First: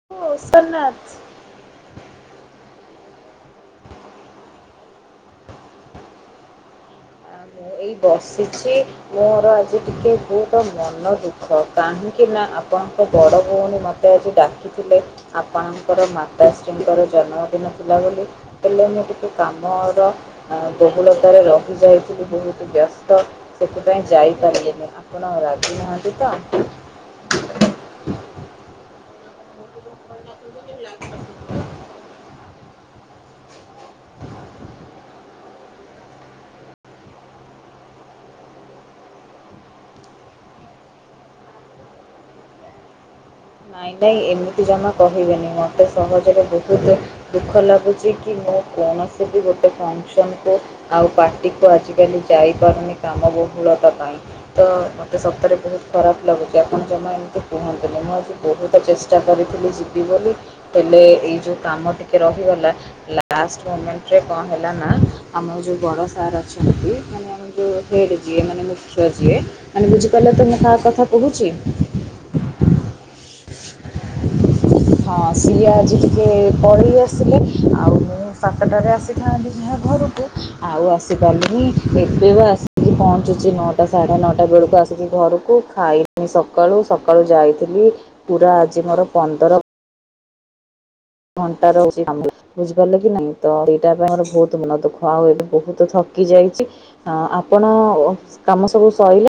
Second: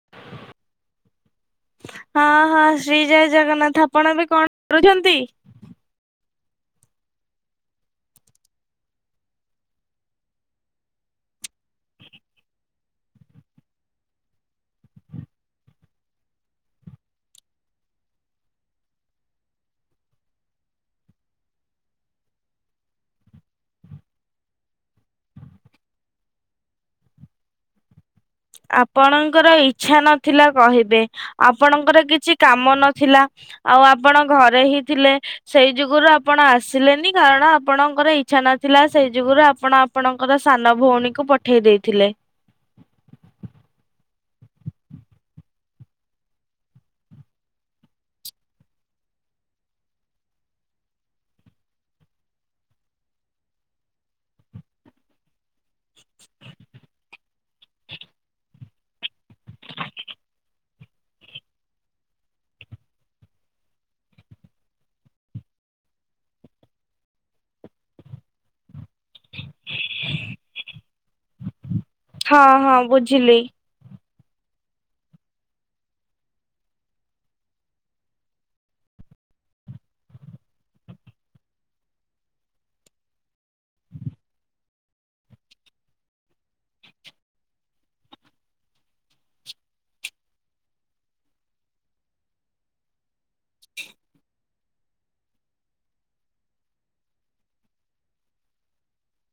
[unintelligible] ହଁ ହଁ ଶ୍ରୀ ଜୟ ଜଗନ୍ନାଥ ଆପଣ ଏବେ କଣ କରୁଛନ୍ତି। ଆଉ ମୁଁ ଏଇ ବସିଛି। ମୋର ଆଜି ଟିକେ ବୋହୁତ ମନ ଦୁଃଖ କାହିଁକି ନା ଆପଣଙ୍କ ବଡ ଭୋଉଣୀ ମ ତେ ଆଜି ଡାକିଥିଲେ ଆପଣଙ୍କର ମାତାଶ୍ରୀଙ୍କର ଜନ୍ମଦିନ ଥିଲା ବୋଲି। ହେଲେ ମୁଁ ଟିକେ କାମର ବହୁଳତାରେ ରହିଯାଇ ଥିଲି ବୋହୁତ ବ୍ୟସ୍ତ ସେଥିପାଇଁ ଯାଇପାରିଲିନି ଆପଣ ରାଗି ନାହାନ୍ତି ତ। ଆପଣଙ୍କର ଇଚ୍ଛା ନଥିଲା କହିବେ ଆପଣଙ୍କର କିଛି କାମ ନଥିଲା। ଆଉ ଆପଣ ଘରେ ହିଁ ଥିଲେ। ସେଇ ଯୁଗୁରୁ ଆପଣ ଆସିଲେନି କାରଣ ଆପଣଙ୍କର ଇଚ୍ଛା ନଥିଲା ସେଇ ଯୁଗୁରୁ ଆପଣ ଆପଣଙ୍କର ସାନ ଭୋଉଣୀକୁ ପଠେଇ ଦେଇଥିଲେ। ନାଇଁ ନାଇଁ ଏମିତି ଜମା କହିବେନି ମତେ ସହଜରେ ବୋହୁତୁ ଦୁଃଖ ଲାଗୁଛି କି ମୁଁ କୌଣସି ବି ଗୋଟେ ଫକ୍ସନ୍ କୁ ଆଉ ପାର୍ଟିକୁ ଆଜିକାଲି ଯାଇପାରୁନି କାମ ବହୁଳତା ପାଇଁ। ତ ମତେ ସତରେ ବୋହୁତ ଖରାପ ଲାଗୁଚି ଆପଣ ଜମା ଏମିତି କୁହନ୍ତୁନି ମୁଁ ଆଜି ବୋହୁତ ଚେଷ୍ଟା କରିଥିଲି ଯିବି ବୋଲି ହେଲେ ଏଇ ଯେଉଁ କାମ ଟିକେ ରହିଗଲା। ଲାଷ୍ଟ ମୋମେଣ୍ଟରେ କଁ ହେଲା ନା ଆମର ଯୋଉ ବଡ ସାର୍ ଅଛନ୍ତି [unintelligible] ଯୋଉ ହେଡ ଯିଏ ମାନେ ମୁଖ୍ୟ ଯିଏ ମାନେ ବୁଝିପାରିଲ ତ ମୁଁ କାହା କଥା କହୁଚି। ହଁ ହଁ ବୁଝିଲି। ହଁ ସିଏ ଆଜି ଟିକେ ପଳେଇ ଆସିଲେ ଆଉ ମୁଁ ସାତଟାରେ ଆସିଥାନ୍ତି ଯାହା ଘରୁକୁ ଆଉ ଆସିପାରିଲିନି ଏବେ ବା ଆସି ପହଞ୍ଚୁଛି ନଅଟା ସାଢ଼ା ନଅଟା ବେଳୁକୁ ଆସିକି ଘରୁକୁ ଖାଇନି ସକାଳୁ ସକାଳୁ ଯାଇଥିଲି। ପୁରା ଆଜି ମୋର ପନ୍ଦର ଘଣ୍ଟା [unintelligible] ବୁଝିପାରିଲେ କି ନାଇଁ ତ ଏଇଟା ପାଇଁ ଆମର ବୋହୁତ ମନ ଦୁଃଖ ଆଉ ଏବେ ବୋହୁତ ଥକି ଯାଇଚି। ଆ ଆପଣ କାମ ସବୁ ସଇଲେ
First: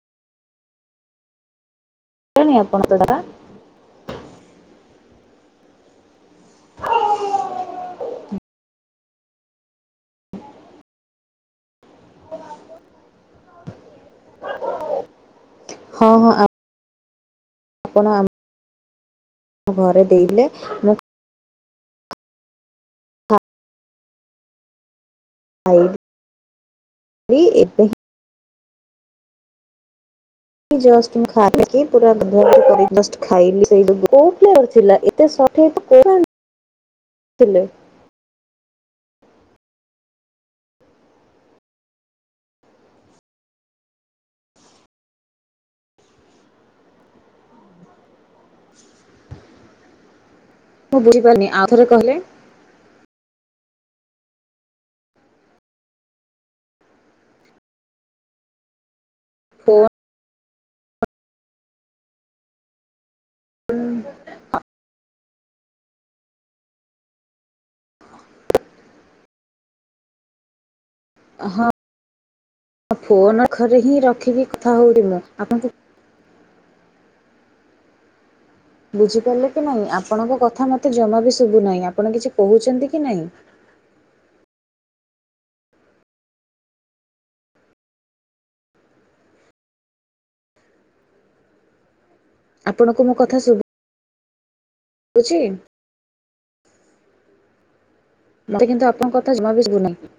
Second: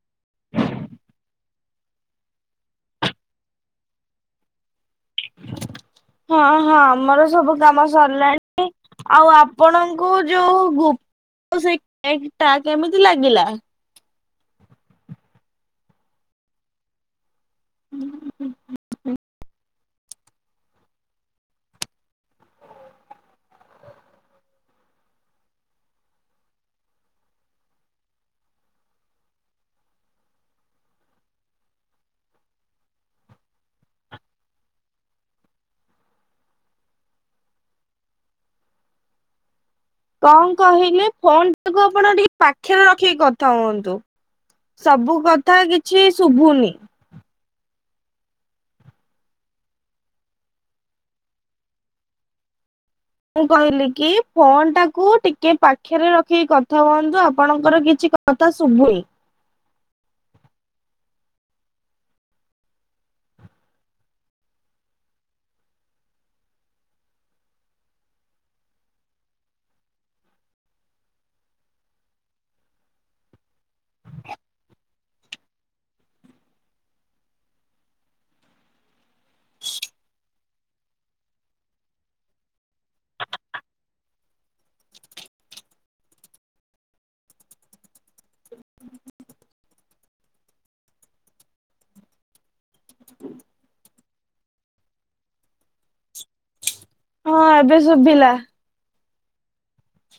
[unintelligible] ହଁ ହଁ ଆମର ସବୁ କାମ ସରିଲାଣି ଆଉ ଆପଣଙ୍କୁ ଯୋଉ ଗୁ୍ [unintelligible] କେମିତି ଲାଗିଲା। ହଁ ହଁ ଆ ଆପଣ ଆମ ଘରେ ଦେଇଲେ ମୁଁ [unintelligible] ଏବେ ଜଷ୍ଟ ମୁଁ ଖାଇକି ପୁରା [unintelligible] ଖାଇଲି [unintelligible] ତେ ସଠିକ୍ [unintelligible] [inaudible] ଥିଲେ। କଁ କହିଲେ ଫୋନ ଟାକୁ ଆପଣ ଟିକେ ପାଖେରେ ରଖିକି କଥା ହୁଅନ୍ତୁ। ସବୁ କଥା କିଛି ଶୁଭୁନି। ମୁଁ ବୁଝିପାରିନି ଆଉ ଥରେ କହିଲେ। ମୁଁ କହିଲି କି ଫୋନ ଟାକୁ ଟିକେ ପାଖେରେ ରଖିକି କଥା ହୁହନ୍ତୁ ଆପଣଙ୍କର କିଛି କ ଥା ଶୁବୁନି। ଫୋନ୍ [unintelligible] ହଁ ଫୋନ ଘରେ ହିଁ ରଖିକି କଥା ହଉଥିଲ। ଆପଣଙ୍କୁ ବୁଝିପାରିଲେ କି ନାଇଁ? ଆପଣଙ୍କ କଥା ମତେ ଜମା ବି ଶୁଭୁନାହିଁ। ଆପଣ କିଛି କହୁଛନ୍ତି କି ନାଇଁ? ଆପଣଙ୍କୁ ମୋ କଥା ଶୁଭୁ ବୁଛି? ହଁ ଏବେ ଶୁଭିଲା। ମତେ କିନ୍ତୁ ଆପଣଙ୍କ କଥା ଜମା ବିି ସୁଭୁନାହିଁ।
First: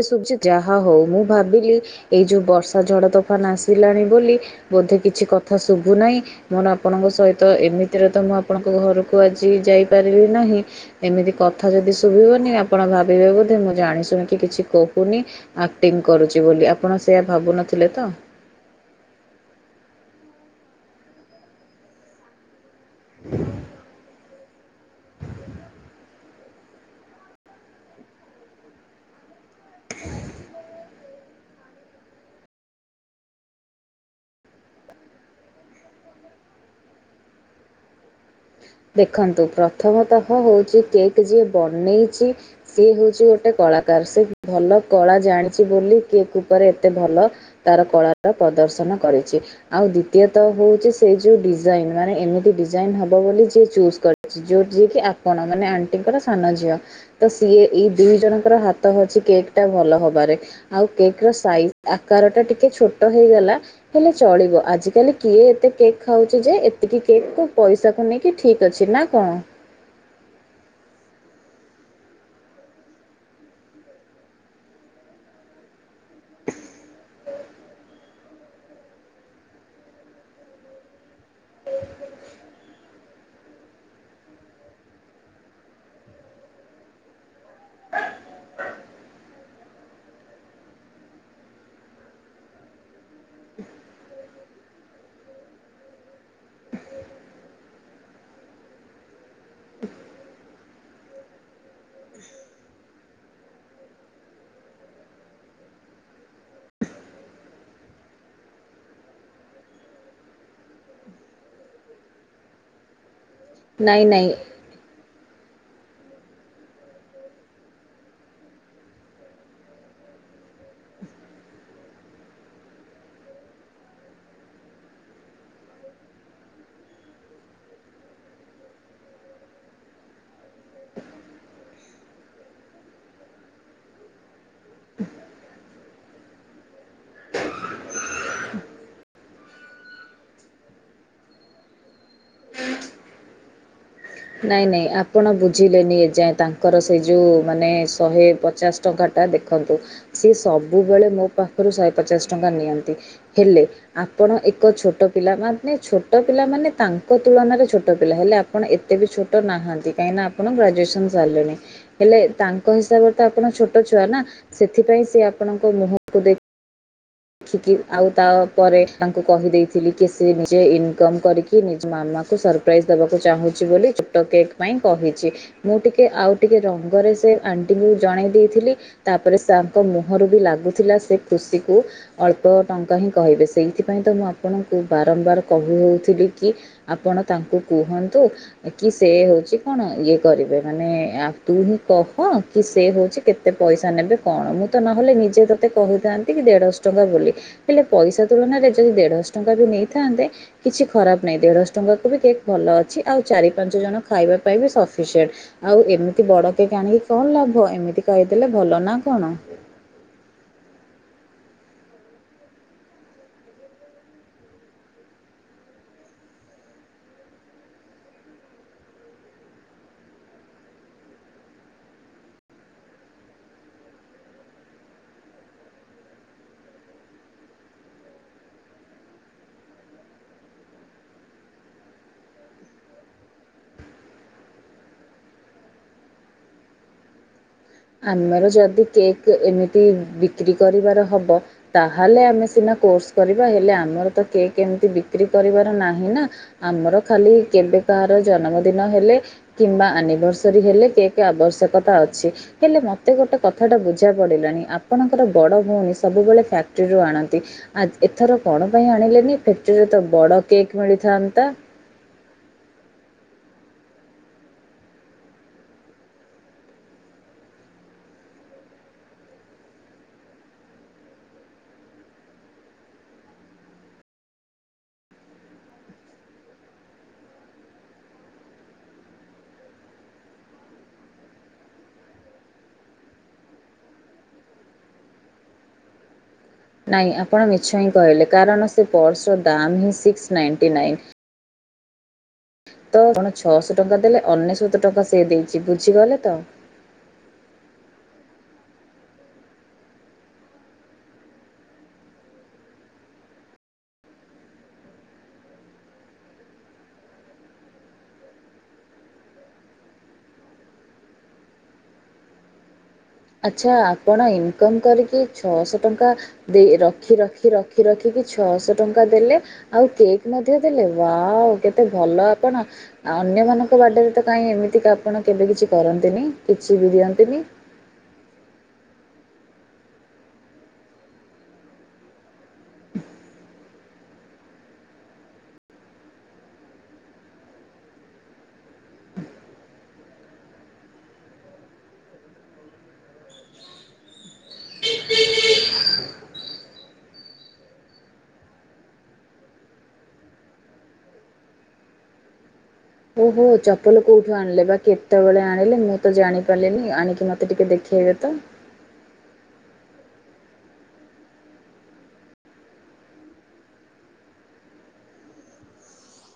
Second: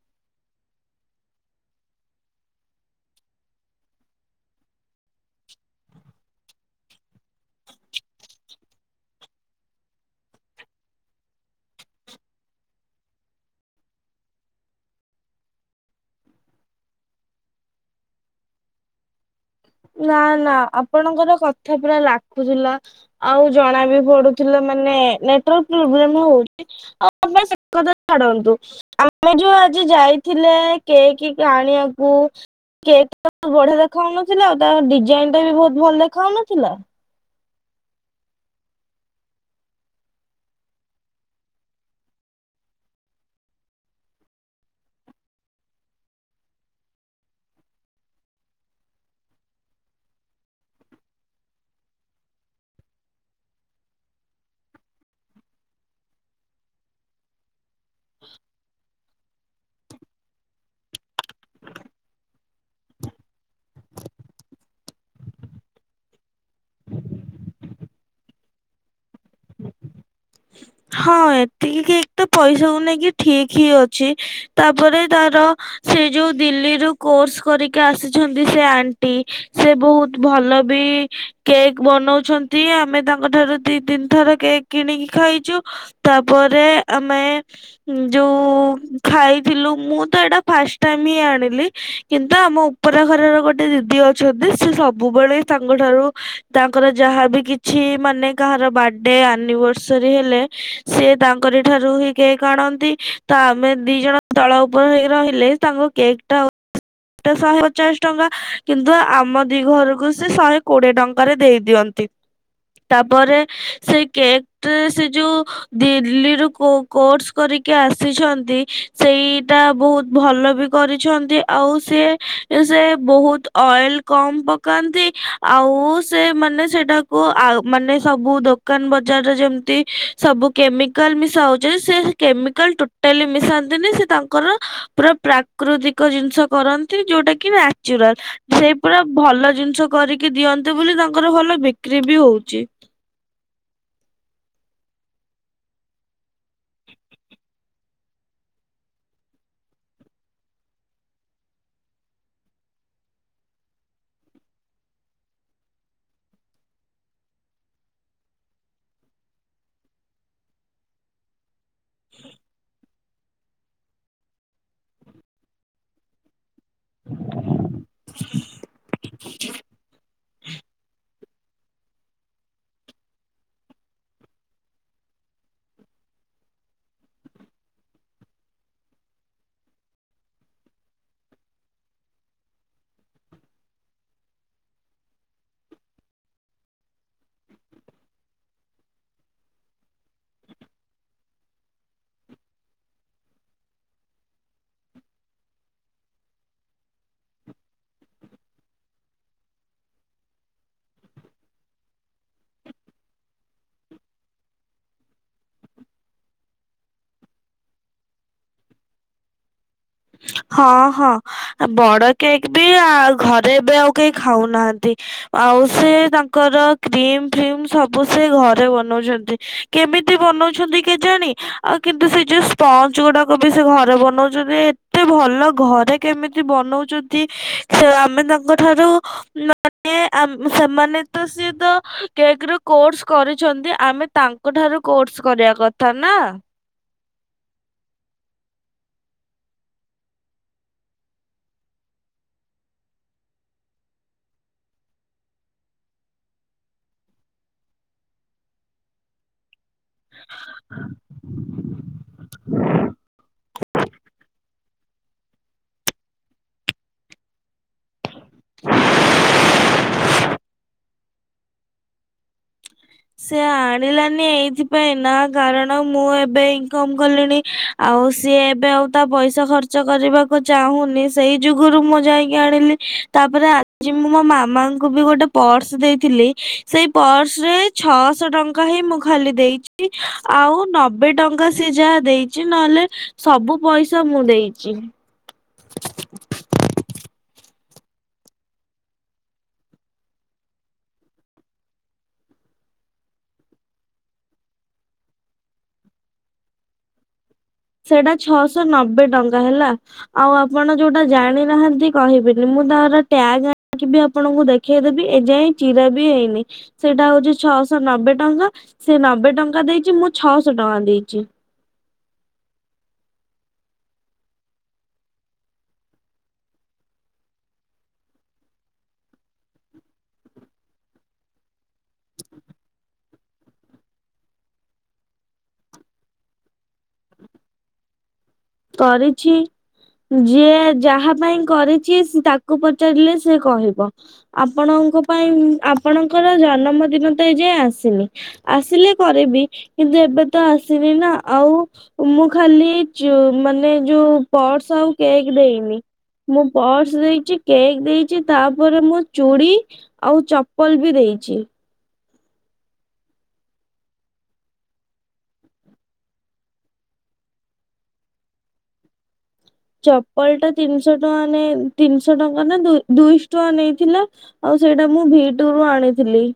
ଏସୁଚି ଯାହା ହଉ ମୁଁ ଭାବିଲି ଏଇ ଯୋଉ ବର୍ଷା ଝଡ ତୋଫାନ ଆସିଲାଣି ବୋଲି ବୋଧେ କିଛି କଥା ଶୁଭୁ ନାହିଁ। ମୋର ଆପଣଙ୍କ ସହିତ, ଏମିତିରେ ତ ମୁଁ ଆପଣଙ୍କ ଘରକୁ ଆଜି ଯାଇପାରିବି ନାହିଁ। ଏମିତି କଥା ଯଦି ଶୁଭିବନି ଆପଣ ଭାବିବେ ବୋଧେ ମୁଁ ଜାଣି ଶୁଣିକି କିଛି କହୁନି। ଆକ୍ଟିଂ କରୁଛି ବୋଲି। ଆପଣ ସେଆ ଭାବୁନଥିଲେ ତ? ନା ନା ଆପଣଙ୍କର କଥା ପୁରା ଲାଖୁଥିଲା। ଆଉ ଜଣା ବିି ପଡୁ ଥିଲା ମାନେ ନେଟୱର୍କ ପ୍ରୋବ୍ଲେମ ହଉଛି। [unintelligible] ସେକଥା ଛାଡନ୍ତୁ। ଆମେ ଯୋଉ ଆଜି ଯାଇଥିଲେ କେକ କି ଆାଣିବାକୁ। କେକ୍ ଟା ବଢିଆ ଦେଖାଯାଉନଥିଲା? ଆଉ ତା ଡିଜାଇନ ଟା ବି ବହୁତ ଭଲ ଦେଖାଯାଉନଥିଲା? ଦେଖନ୍ତୁ ପ୍ରଥମତଃ ହଉଛି କେକ୍ ଯିଏ ବନେଇଛି ସିଏ ହଉଛି ଗୋଟେ କଳାକାର। ସେ ଭଲ କଳା ଜାଣିଛି ବୋଲି କେକ୍ ଉପରେ ଏତେ ଭଲ ତାର କଳାଟା ପ୍ରଦର୍ଶନ କରିଛି। ଆଉ ଦ୍ଵିତୀୟ ତଃ ହଉଛି ସେଇ ଯୋଉ ଡିଜାଇନ। ମାନେ ଏମିତି ଡିଜାଇନ ହବ ବୋଲି ଯେ ଚୁଜ୍ କରିଛି। ଯୋଉ ଜିଏ କି ଆପଣ। ମାନେ ଆଣ୍ଟିଙ୍କର ସାନ ଝିଅ ତ ସିଏ ଏଇ ଦୁଇ ଜଣଙ୍କର ହାତ ଅଛି କେକ୍ ଟା ଭଲ ହବାରେ। ଆଉ କେକ୍ ର ସାଇଜ ଆକାର ଟା ଟିକେ ଛୋଟ ହେଇଗଲା। ହେଲେ ଚଳିବ। ଆଜି କାଲି କିଏ ଏତେ କେକ୍ ଖାଉଛି ଯେ ଏତିକି କେକ୍ କୁ ପଇସାକୁ ନେଇି। କି ଠିକ୍ ଅଛି ନା କଣ? ହଁ ଏତିକି କେକ୍ ତ ପଇସାକୁ ନେଇକି ଠିକ ହିଁ ଅଛି। ତାପରେ ତାର ସେ ଯୋଉ ଦିଲ୍ଲୀରୁ କୋର୍ସ କରିକି ଆସିଛନ୍ତି ସେ ଆଣ୍ଟି ସେ ବହୁତ ଭଲ ବି କେକ୍ ବନଉଛନ୍ତି। ଆମେ ତାଙ୍କ ଠାରୁ ଦି ତିନି ଥର କେକ୍ କିଣିକି ଖାଇଛୁ। ତାପରେ ଆମେ ଯୋଉ ଖାଇଥିଲୁ। ମୁଁ ତ ଏଇଟା ଫାଷ୍ଟ ଟାଇମ ହିଁ ଆଣିଲି କିନ୍ତୁ ଆମ ଉପର ଘରର ଗୋଟେ ଦିଦି ଅଛନ୍ତି ସେ ସବୁବେଳେ ତାଙ୍କ ଠାରୁ ତାଙ୍କର ଯାହାବି କିଛି ମାନେ କାହାର ବାର୍ଥଡେ, ଆନିଭର୍ସରୀ ହେଲେ ସେ ତାଙ୍କରି ଠାରୁ ହିଁ କେକ୍ ଆଣନ୍ତି। ତ ଆମେ ଦି ଜଣ ଦଳ ଉପରେ ହେଇ ରହିଲେ ତାଙ୍କ କେକ୍ ଟା ଟା ଶହେ ପଚାଶ ଟଙ୍କା। କିନ୍ତୁ ଆମ ଦି ଘରକୁ ସେ ଶହେ କୋଡିଏ ଟଙ୍କାରେ ଦେଇ ଦିଅନ୍ତି। ତାପରେ ସେ ନାଇଁ ନାଇଁ କେକ୍ ଟାରେ ସେ ଯୋଉ ଦିଲ୍ଲୀରୁ କୋର୍ସ କରିକି ଆସିଛନ୍ତି, ସେଇଟା ବହୁତ ଭଲ ବି କରିଛନ୍ତି। ଆଉ ସିଏ ସେ ବହୁତ ଅଏଲ କମ ପକାନ୍ତି। ଆଉ ସେ ମାନେ ସେଟା କୁ ଆ ମାନେ ସବୁ ଦୋକାନ ବଜାରରେ ଯେମିତି ସବୁ କେମିକାଲ ମିଶା ହାଉଛି, ସେ କେମିକାଲ ଟୋଟାଲି ମିଶାନ୍ତିନି। ସେ ତାଙ୍କର ପୁରା ପ୍ରାକୃତିକ ଜିନିଷ କରନ୍ତି। ଯୋଉଟା କି ନାଚୁରାଲ। ସେ ପୁରା ଭଲ ଜିନିଷ କରିକି ଦିଅନ୍ତୁ ବୋଲି ତାଙ୍କର ଭଲ ବିକ୍ରି ବି ହଉଛି। ନାଇଁ ନାଇଁ ଆପଣ ବୁଝିଲେନି ଏଯାଏଁ। ତାଙ୍କର ସେଇ ଯୋଉ ମାନେ ଶହେ ପଚାଶ ଟଙ୍କାଟା ଦେଖନ୍ତୁ। ସିଏ ସବୁବେଳେ ମୋ ପାଖରୁ ଶହେ ପଚାଶ ଟଙ୍କା ନିଅନ୍ତି। ହେଲେ ଆପଣ ଏକ ଛୋଟ ପିଲା। ମାନେ ଛୋଟ ପିଲା ମାନେ ତାଙ୍କ ତୁଳନାରେ ଛୋଟ ପିଲା ହେଲେ ଆପଣ ଏ ଏତେ ବି ଛୋଟ ନାହାନ୍ତି କାହିଁକିନା ଆପଣ ଗ୍ରାଜୁଏସନ ସାରିଲେଣି। ହେଲେ ତାଙ୍କ ହିସାବରେ ତ ଆପଣ ଛୋଟ ଛୁଆ ନା ସେଥିପାଇଁ ସେ ଆପଣଙ୍କ ମୁହଁକୁ ଦେଖି ଦେଖିକି ଆଉ ତାଉପରେ ତାଙ୍କୁ କହିଦେଇଥିଲି କି ସେ ନିଜେ ଇନକମ କରିକି କି ନିଜ ମାମାକୁ ସରପ୍ରାଇଜ୍ ଦେବାକୁ ଚାହୁଁଛି ବୋଲି ଛୋଟ କେକ୍ ପାଇଁ କହିଛି। ମୁଁ ଟିକେ ଆଉ ଟିକେ ରଙ୍ଗରେ ସେ ଆଣ୍ଟିଙ୍କୁ ଜଣେଇ ଦେଇଥିଲି। ତାପରେ ତାଙ୍କ ମୁହଁରୁ ବି ଲାଗୁଥିଲା ସେ କୃଷିକୁ ଅଳ୍ପ ଟଙ୍କା ହିଁ କହିବେ ସେଇଥିପାଇଁ ତ ମୁଁ ଆପଣଙ୍କୁ ବାରମ୍ବାର କହୁ ହେଉଥିଲି କି ଆପଣ ତାଙ୍କୁ କୁହନ୍ତୁ। କି ସେ ହଉଛି କଣ ଇଏ କରିବେ ମାନେ ଆ ତୁ ହିଁ କହ କି ସେ ହଉଛି କେତେ ଏତେ ପଇସା ନେବେ କଣ ମୁଁ ତ ନହେଲେ ନିଜେ ତତେ କହିଥାନ୍ତି କି ଦେଢ଼ଶହ ଟଙ୍କା ବୋଲି। ହେଲେ ପଇସା ତୁଳନାରେ ଯଉ ଦେଢଶହ ଟଙ୍କା ବି ନେଇଥାନ୍ତେ କିଛି ଖରାପ ନାଇଁ ଦେଢଶହ ଟଙ୍କା କ ବି କେକ୍ ଭଲ ଅଛି ଆଉ ଚାରି ପାଞ୍ଚ ଜଣ ଖାଇବା ପାଇଁ ବି ସଫିସିଏଣ୍ଟ। ଆଉ ଏମିତି ବଡ କେକ୍ ଆଣିକି କଣ ଲାଭ ଏମିତି କହିଦେଲେ ଭଲ ନା କଣ? ହଁ ହଁ। ଆ ବଡ କେକ୍ ବି ଆ ଘରେ ଏବେ ଆଉ କେହି ଖାଉନାହାନ୍ତି। ଆଉ ସେ ତାଙ୍କର କ୍ରିମ ଫ୍ରିମ ସବୁ ସେ ଘରେ ବନଉଛନ୍ତି। କେମିତି ବନଉଛନ୍ତି କେଜାଣି ଆଉ କିନ୍ତୁ ସେ ଯୋଉ ସ୍ପଞ୍ଚ ଗୁଡାକ ବି ସେ ଘରେ ବନଉଛନ୍ତି। ଏତେ ଭଲ ଘରେ କେମିତି ବନଉଛନ୍ତି ସେ ଆମେ ତାଙ୍କ ଠାରୁ ମାନେ ଆମ୍ ସେମାନେ ତ ସିଏ ତ କେକର କୋର୍ସ କରିଛନ୍ତି ଆମେ ତାଙ୍କ ଙ୍କ ଠାରୁ କୋର୍ସ କରିବା କଥା ନା। ଆମର ଯଦି କେକ୍ ଏମିତି ବିକ୍ରି କରିବାର ହବ ତାହଲେ ଆମେ ସିନା କୋର୍ସ କରିବା ହେଲେ ଆମର ତ କେକ୍ ଏମିତି ବିକ୍ରି କରିବାର ନାହିଁ ନା ଆମର ଖାଲି କେବେ କାହାର ଜନ୍ମଦିନ ହେଲେ କିମ୍ବା ଆନିଭର୍ସରୀ ହେଲେ କେକେ ଆବଶ୍ୟକତା ଅଛି। ହେଲେ ମତେ ଗୋଟେ କଥାଟା ବୁଝା ପଡିଲାଣି ଆପ ଆପଣଙ୍କର ବଡ଼ ଭଉଣୀ ସବୁବେଳେ ଫ୍ୟାକ୍ଟ୍ରିରୁ ଆଣନ୍ତି। ଆ ଏଥର କଣ ପାଇଁ ଆଣିଲେନି ଫ୍ୟାକ୍ଟ୍ରିରେ ତ ବଡ଼ କେକ୍ ମିଳିଥାନ୍ତା। ସେ ଆଣିଲାନି ଏଇଥିପାଇଁ ନା କାରଣ ମୁଁ ଏବେ ଇନକମ କଲିଣି। ଆଉ ସିଏ ଏବେ ଆଉ ତା ପଇସା ଖର୍ଚ୍ଚ କରିବାକୁ ଚାହୁଁନି ସେଇ ଯୁଗରୁ ମୁଁ ଯାଇକି ଆଣିଲି। ତାପରେ ଆଜି ମୁଁ ମୋ ମାମାଙ୍କୁ ବି ଗୋଟେ ପର୍ସ ଦେଇଥିଲି ସେଇ ପର୍ସରେ ଛଅଶହ ଟଙ୍କା ହିଁ ମୁଁ ଖାଲି ଦେଇଛି ଆଉ ନବେ ଟଙ୍କା ସି ଯାହା ଦେଇଛି ନହେଲେ ସବୁ ପଇସା ମୁଁ ଦେଇଛି। [unintelligible] ନାଇଁ ଆପଣ ମି ମିଛ ହିଁ କହିଲେ କାରଣ ସେ ପର୍ସ ର ଦାମ ହିଁ ସିକ୍ସ ନାଇଟି ନାଇନ। ତ ଆପଣ ଛଅଶହ ଟଙ୍କା ଦେଲେ ଅନେଶତ ଟଙ୍କା ସେ ଦେଇଛି ବୁଝିଗଲେ ତ। ସେଇଟା ଛଅଶହ ନବେ ଟଙ୍କା ହେଲା। ଆଉ ଆପଣ ଯୋଉଟା ଜାଣିନାହାଁନ୍ତି କହିବେନି ମୁଁ ତାର ଟ୍ୟାଗ ଆଣିକି ବି ଆପଣଙ୍କୁ ଦେ ଦେଖେଇଦେବି ଏଯାଏ ଚିରା ବି ହେଇନି। ସେଇଟା ହଉଛି ଛଅଶହ ନବେ ଟଙ୍କା ସେ ନବେ ଟଙ୍କା ଦେଇଛି ମୁଁ ଛଅଶହ ଟଙ୍କା ଦେଇଛି। ଆଚ୍ଛା ଆପଣ ଇନକମ୍ କରିକି ଛଅଶହ ଟଙ୍କା ଦେଇ ରଖି ରଖି ରଖି ରଖିକି ଛଅଶହ ଟଙ୍କା ଦେଲେ ଆଉ କେକ୍ ମଧ୍ୟ ଦେଲେ ବାଓ କେତେ ଭଲ ଆପଣ। ଆଉ ଅନ୍ୟମାନଙ୍କ ବାଡେ ରେ ତ କାହିଁ ଏମିତିକା ଆପଣ କେବେ କିଛି କରନ୍ତିନି କିଛି ବି ଦିଅନ୍ତିନି। କରିଛି। ଯିଏ ଯାହା ପାଇଁ କରିଚି ତାକୁ ପଚାରିଲେ ସେ କହିବ। ଆପଣଙ୍କ ପାଇଁ ଆପଣଙ୍କର ଜନମ ଦିନ ତ ଏଁ ଯାଏ ଆସିନି। ଆସିଲେ କରିବି କିନ୍ତୁ ଏବେ ତ ଆସିନି ନା ଆଉ। ମୁଁ ଖାଲି ଯୋଉ ମାନେ ଯୋଉ ପର୍ସ ଆଉ କେକ୍ ଦେଇନି। ମୁଁ ପର୍ସ ଦେଇଚି, କେକ୍ ଦେଇଚି ତାପରେ ମୋ ଚୁଡ଼ି। ଆଉ ଚପଲ ବି ଦେଇଚି। ଓହୋ ଚପଲ କୋଉଠୁ ଆଣିଲେ ବା କେତେବେଳେ ଆଣିଲେ ମୁଁ ତ ଜାଣିପାରିଲିନି ଆଣିକି ମତେ ଟିକେ ଦେଖେଇବେ ତ? ଚପଲ ଟା ତିନିଶ ଟଙ୍କା ନେଇ ତିନିଶ ଟଙ୍କା ନା ଦୁଇ ଦୁଇଶ ଟଙ୍କା ନେଇଥିଲା। ଆଉ ସେଇଟା ମୁଁ ଭି ଟୁ ରୁୁ ଆଣିଥିଲି।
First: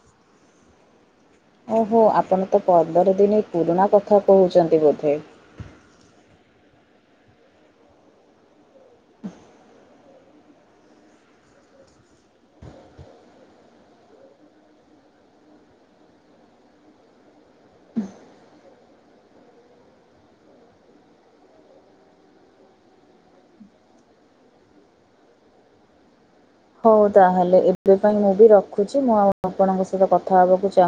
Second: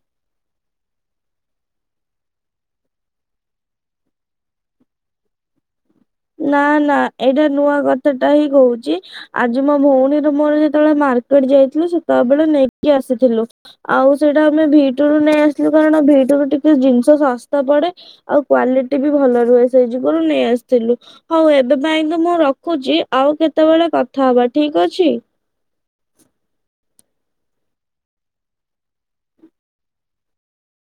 ଓହୋ ଆପଣ ତ ପନ୍ଦର ଦିନ ପୁରୁଣା କଥା କହୁଚନ୍ତି ବୋଧେ। ନା ନା ଏଇଟା ନୂଆ କଥା ଟା ହିଁ କହୁଚି। ଆଜି ମୋ ଭଉଣୀର ମୋର ଯେତେବେଳେ ମାର୍କେଟ ଯାଇଥିଲୁ ସେତେବେଳେ ନେଇକି ଆସିଥିଲୁ। ଆଉ ସେଇଟା ଆମେ ଭି ଟୁ ରୁୁ ନେଇ ଆସିଥିଲୁ କଣ ନା ଭି ଟୁ ରୁ ଟିକେ ଜିନିଷ ଶସ୍ତା ପଡେ। ଆଉ କ୍ୱାଲିଟି ବି ଭଲ ରୁହେ ସେଇ ଯୁଗରୁ ନେଇ ଆସି ଥିଲୁ ହଉ ଏବେ ପାଇଁ ତ ମୁଁ ରଖୁଚି ଆଉ କେତେବେଳେ କଥା ହବା ଠିକ ଅଛି। ହଉ ତାହେଲେ ଏବେ ପାଇଁ ମୁଁ ବି ରଖୁଚି ମୁଁ ଆଉ ଆପଣଙ୍କ ସହିତ କଥା ହବାକୁ ଚାହୁଁ